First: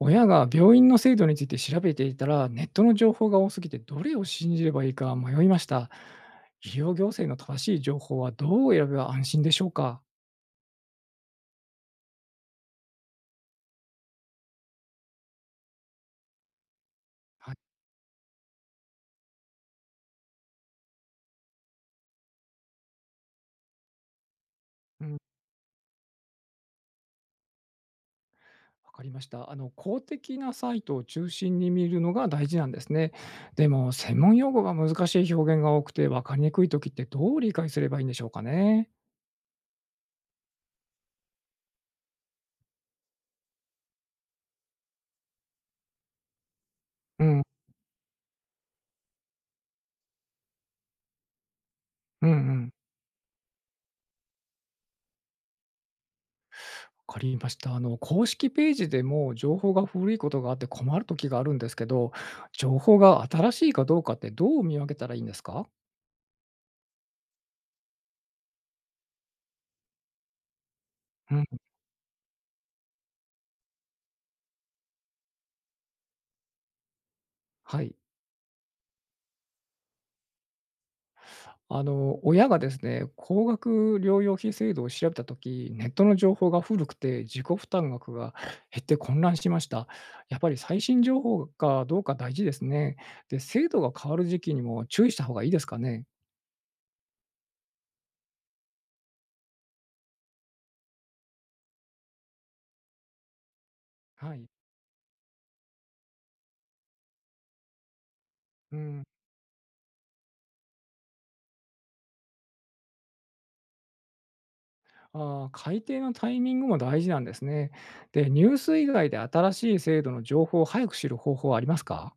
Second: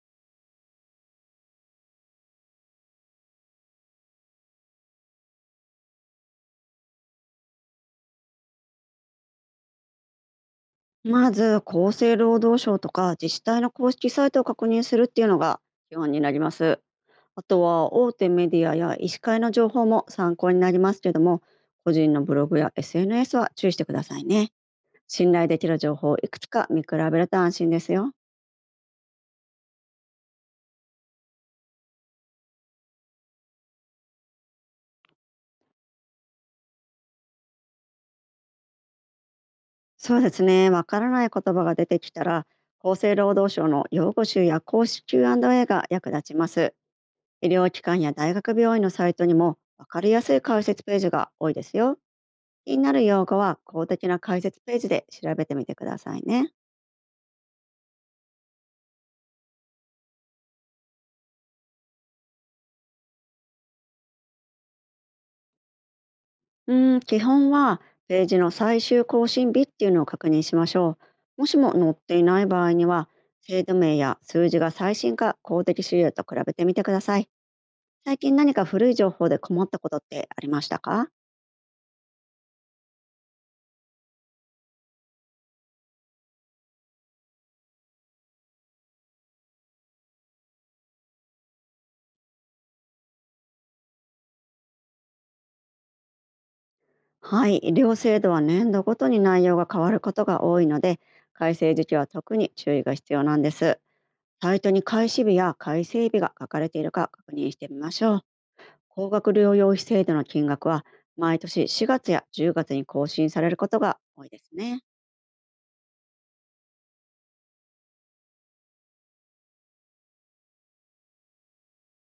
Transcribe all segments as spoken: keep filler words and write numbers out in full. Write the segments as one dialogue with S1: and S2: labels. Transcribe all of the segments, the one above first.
S1: 親が病院の制度について調べていたら、ネットの情報が多すぎてどれを信じればいいか迷いました。医療行政の正しい情報はどう選べば安心でしょうか？
S2: まず、厚生労働省とか自治体の公式サイトを確認するっていうのが基本になります。あ
S1: はい。
S2: とは、大手メディアや医師会の情報も参考になりますけども、個人のブログや エスエヌエス は注意してくださいね。
S1: うん、
S2: 信頼できる情報をいくつか見比べると安心ですよ。
S1: わかりました。あの、公的なサイトを中心に見るのが大事なんですね。でも、専門用語が難しい表現が多くて分かりにくいときってどう理解すればいいんでしょうかね？
S2: そうですね、わからない言葉が出てきたら、厚生労働省の用語集や公式 キューアンドエー が役立ちます。
S1: うん。
S2: 医療機関や大学病院のサイトにも、わかりやすい解説ページが多いですよ。
S1: うんうん。
S2: 気になる用語は公的な解説ページで調べてみてくださいね。
S1: わかりました。あの、公式ページでも情報が古いことがあって困る時があるんですけど、情報が新しいかどうかってどう見分けたらいいんですか？
S2: うん、基本はページの最終更新日っていうのを確認しましょ
S1: う
S2: う。
S1: ん。
S2: もしも載っていない場合には、制度名や数字が最新か公的資料と比べてみてください。
S1: はい。
S2: 最近何か古い情報で困ったことってありましたか？
S1: あの、親がですね、高額療養費制度を調べたとき、ネットの情報が古くて自己負担額が減って混乱しました。やっぱり最新情報かどうか大事ですね。で、制度が変わる時期にも注意した方がいいですかね。
S2: はい、両制度は年度ごとに内容が変わることが多いので、改正時期は特に注意が必要なんです。
S1: はい。
S2: サイトに開始日や改正日が書かれているか確認してみましょう。
S1: うん。
S2: 高額療養費制度の金額は毎年しがつやじゅうがつに更新されることが多いですね。
S1: ああ、改定のタイミングも大事なんですね。で、ニュース以外で新しい制度の情報を早く知る方法はありますか？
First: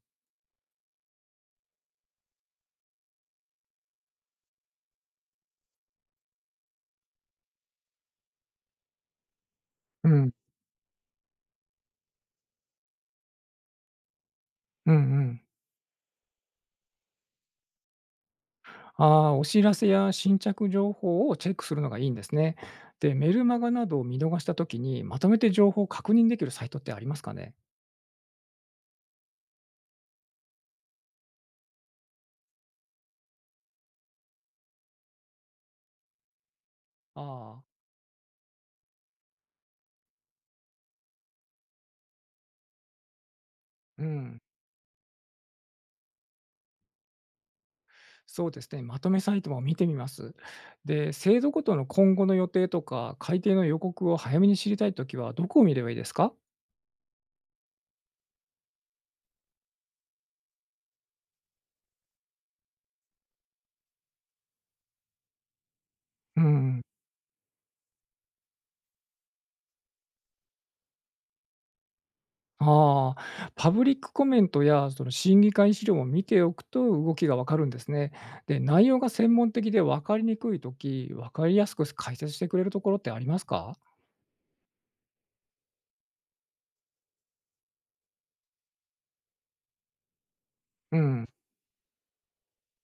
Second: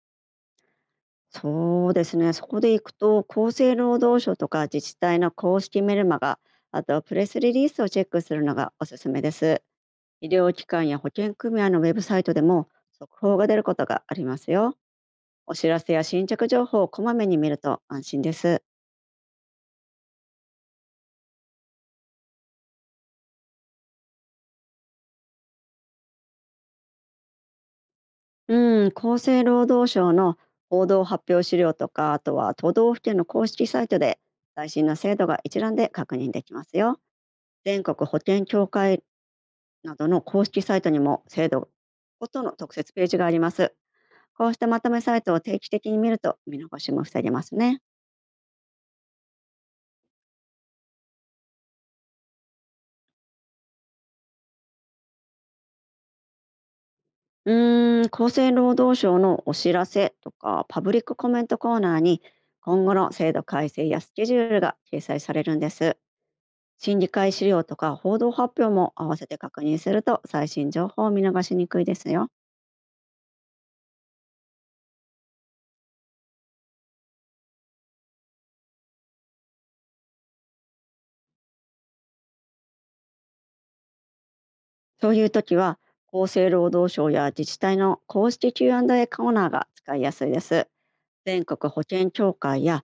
S2: そうですね。そこで行くと厚生労働省とか自治体の公式メルマガ、あとプレスリリースをチェックするのがおすすめです。
S1: う
S2: 医
S1: ん、
S2: 療機関や保険組合のウェブサイトでも速報が出ることがありますよ。
S1: うんうん。
S2: お知らせや新着情報をこまめに見ると安心です。
S1: ああ、お知らせや新着情報をチェックするのがいいんですね。で、メルマガなどを見逃したときに、まとめて情報を確認できるサイトってありますかね？
S2: うん、厚生労働省の報道発表資料とか、あとは都道府県の公式サイトで最新の制度が一覧で確認できますよ。
S1: ああ、
S2: 全国保険協会などの公式サイトにも制度ごとの特設ページがあります。
S1: うん。
S2: こうしたまとめサイトを定期的に見ると見逃しも防げますね。
S1: そうですね。まとめサイトも見てみます。で、制度ごとの今後の予定とか、改定の予告を早めに知りたいときは、どこを見ればいいですか？
S2: うーん、厚生労働省のお知らせとかパブリックコメントコーナーに今後の制度改正やスケジュールが掲載されるんです。
S1: うん。
S2: 審議会資料とか報道発表も合わせて確認すると最新情報を見逃しにくいですよ。
S1: ああ、パブリックコメントやその審議会資料を見ておくと動きがわかるんですね。で、内容が専門的でわかりにくいとき、わかりやすく解説してくれるところってありますか？
S2: そういう時は厚生労働省や自治体の公式 キューアンドエー コーナーが使いやすいです。
S1: うん。
S2: 全国保険協会や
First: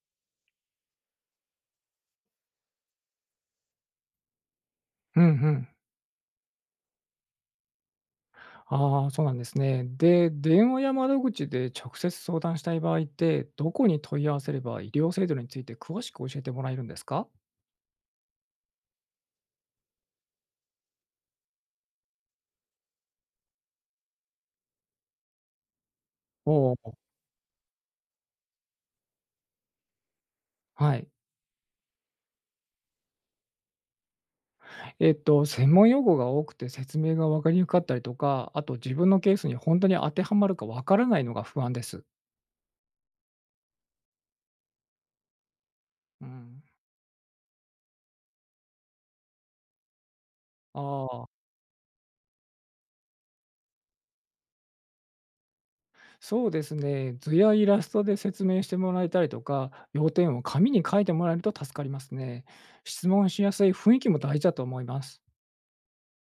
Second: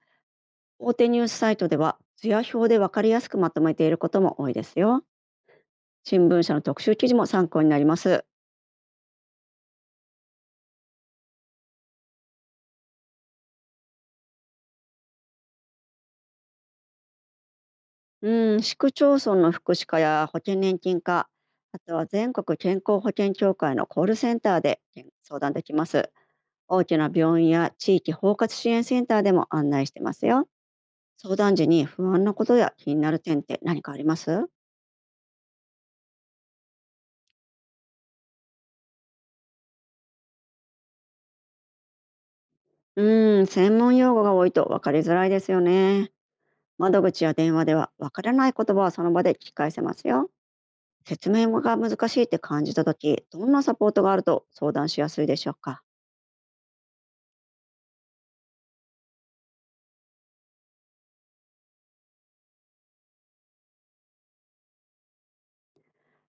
S2: 大手ニュースサイトでは図や表で分かりやすくまとめていることも多いですよ。
S1: うんうん。
S2: 新聞社の特集記事も参考になります。
S1: ああ、そうなんですね。で、電話や窓口で直接相談したい場合って、どこに問い合わせれば医療制度について詳しく教えてもらえるんですか？
S2: うん、市区町村の福祉課や保険年金課、あとは全国健康保険協会のコールセンターで相談できます。
S1: お
S2: 大
S1: ー、
S2: きな病院や地域包括支援センターでも案内してますよ。
S1: はい。
S2: 相談時に不安なことや気になる点って何かあります？
S1: えっと、専門用語が多くて説明が分かりにくかったりとか、あと自分のケースに本当に当てはまるか分からないのが不安です。
S2: うーん、専門用語が多いと分かりづらいですよね。
S1: うん。
S2: 窓口や電話では分からない言葉はその場で聞き返せますよ。
S1: ああ、
S2: 説明が難しいって感じた時、どんなサポートがあると相談しやすいでしょうか？
S1: そうですね。図やイラストで説明してもらえたりとか、要点を紙に書いてもらえると助かりますね。質問しやすい雰囲気も大事だと思います。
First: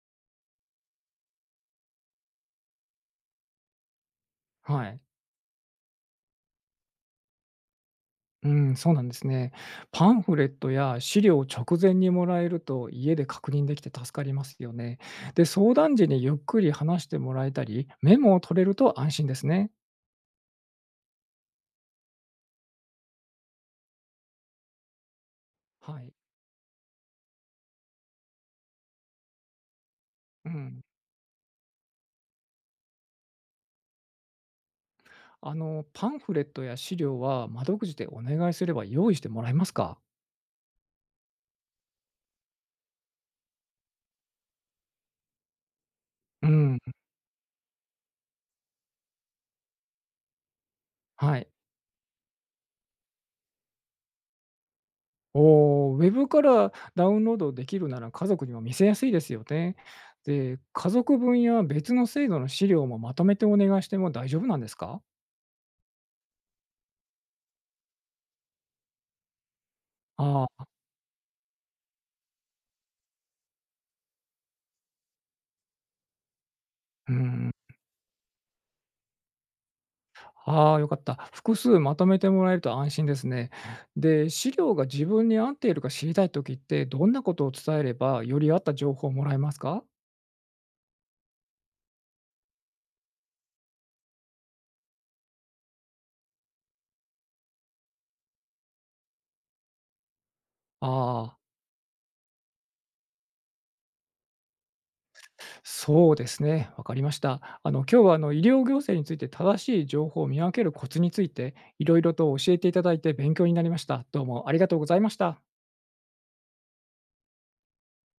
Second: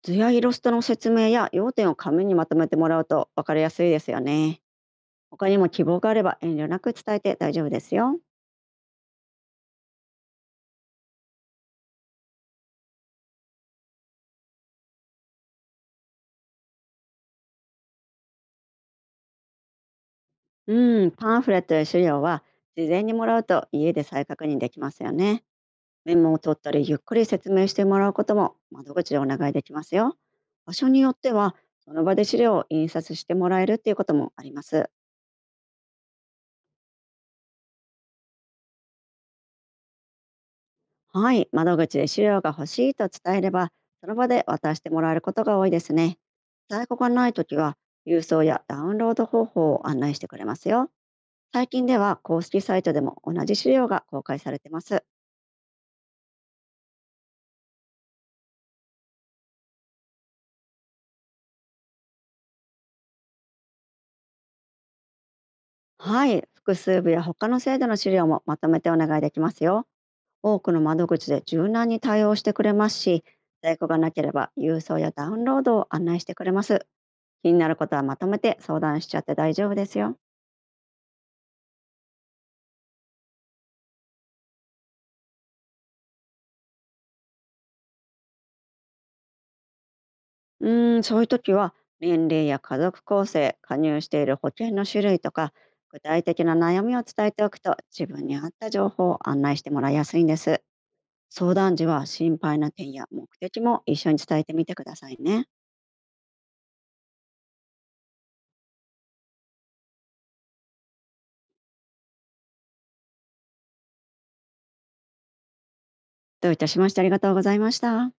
S2: 図やイラストの説明や要点を紙にまとめてもらうと分かりやすいですよね。
S1: はい。
S2: 他にも希望があれば遠慮なく伝えて大丈夫ですよ。
S1: うん、そうなんですね。パンフレットや資料を直前にもらえると家で確認できて助かりますよね。で、相談時にゆっくり話してもらえたり、メモを取れると安心ですね。
S2: うん、パンフレットや資料は事前にもらうと家で再確認できますよね。
S1: はい。
S2: メモを取ったりゆっくり説明してもらうことも窓口でお願いできますよ。
S1: う
S2: 場
S1: ん。
S2: 所によってはその場で資料を印刷してもらえるっていうこともあります。
S1: あの、パンフレットや資料は窓口でお願いすれば用意してもらえますか？
S2: はい、窓口で資料が欲しいと伝えればその場で渡してもらえることが多いですね。
S1: うん。
S2: 在庫がないときは郵送やダウンロード方法を案内してくれますよ。
S1: はい。
S2: 最近では公式サイトでも同じ資料が公開されてます。
S1: おー、ウェブからダウンロードできるなら家族にも見せやすいですよね。で、家族分や別の制度の資料もまとめてお願いしても大丈夫なんですか？
S2: はい、複数部や他の制度の資料もまとめてお願いできますよ。
S1: あ
S2: 多
S1: あー、
S2: くの窓口で柔軟に対応してくれますし、在庫がなければ郵送やダウンロードを案内してくれます。
S1: うん。
S2: 気になることはまとめて相談しちゃって大丈夫ですよ。
S1: ああ、よかった。複数まとめてもらえると安心ですね。で、資料が自分に合っているか知りたいときって、どんなことを伝えれば、より合った情報をもらえますか？
S2: うーん、そういう時は年齢や家族構成、加入している保険の種類とか、具体的な悩みを伝えておくと自分に合った情報を案内してもらいやすいんです。
S1: ああー。
S2: 相談時は心配な点や目的も一緒に伝えてみてくださいね。
S1: そうですね、わかりました。あの今日はあの医療行政について正しい情報を見分けるコツについていろいろと教えていただいて勉強になりました。どうもありがとうございました。
S2: どういたしまして、ありがとうございました。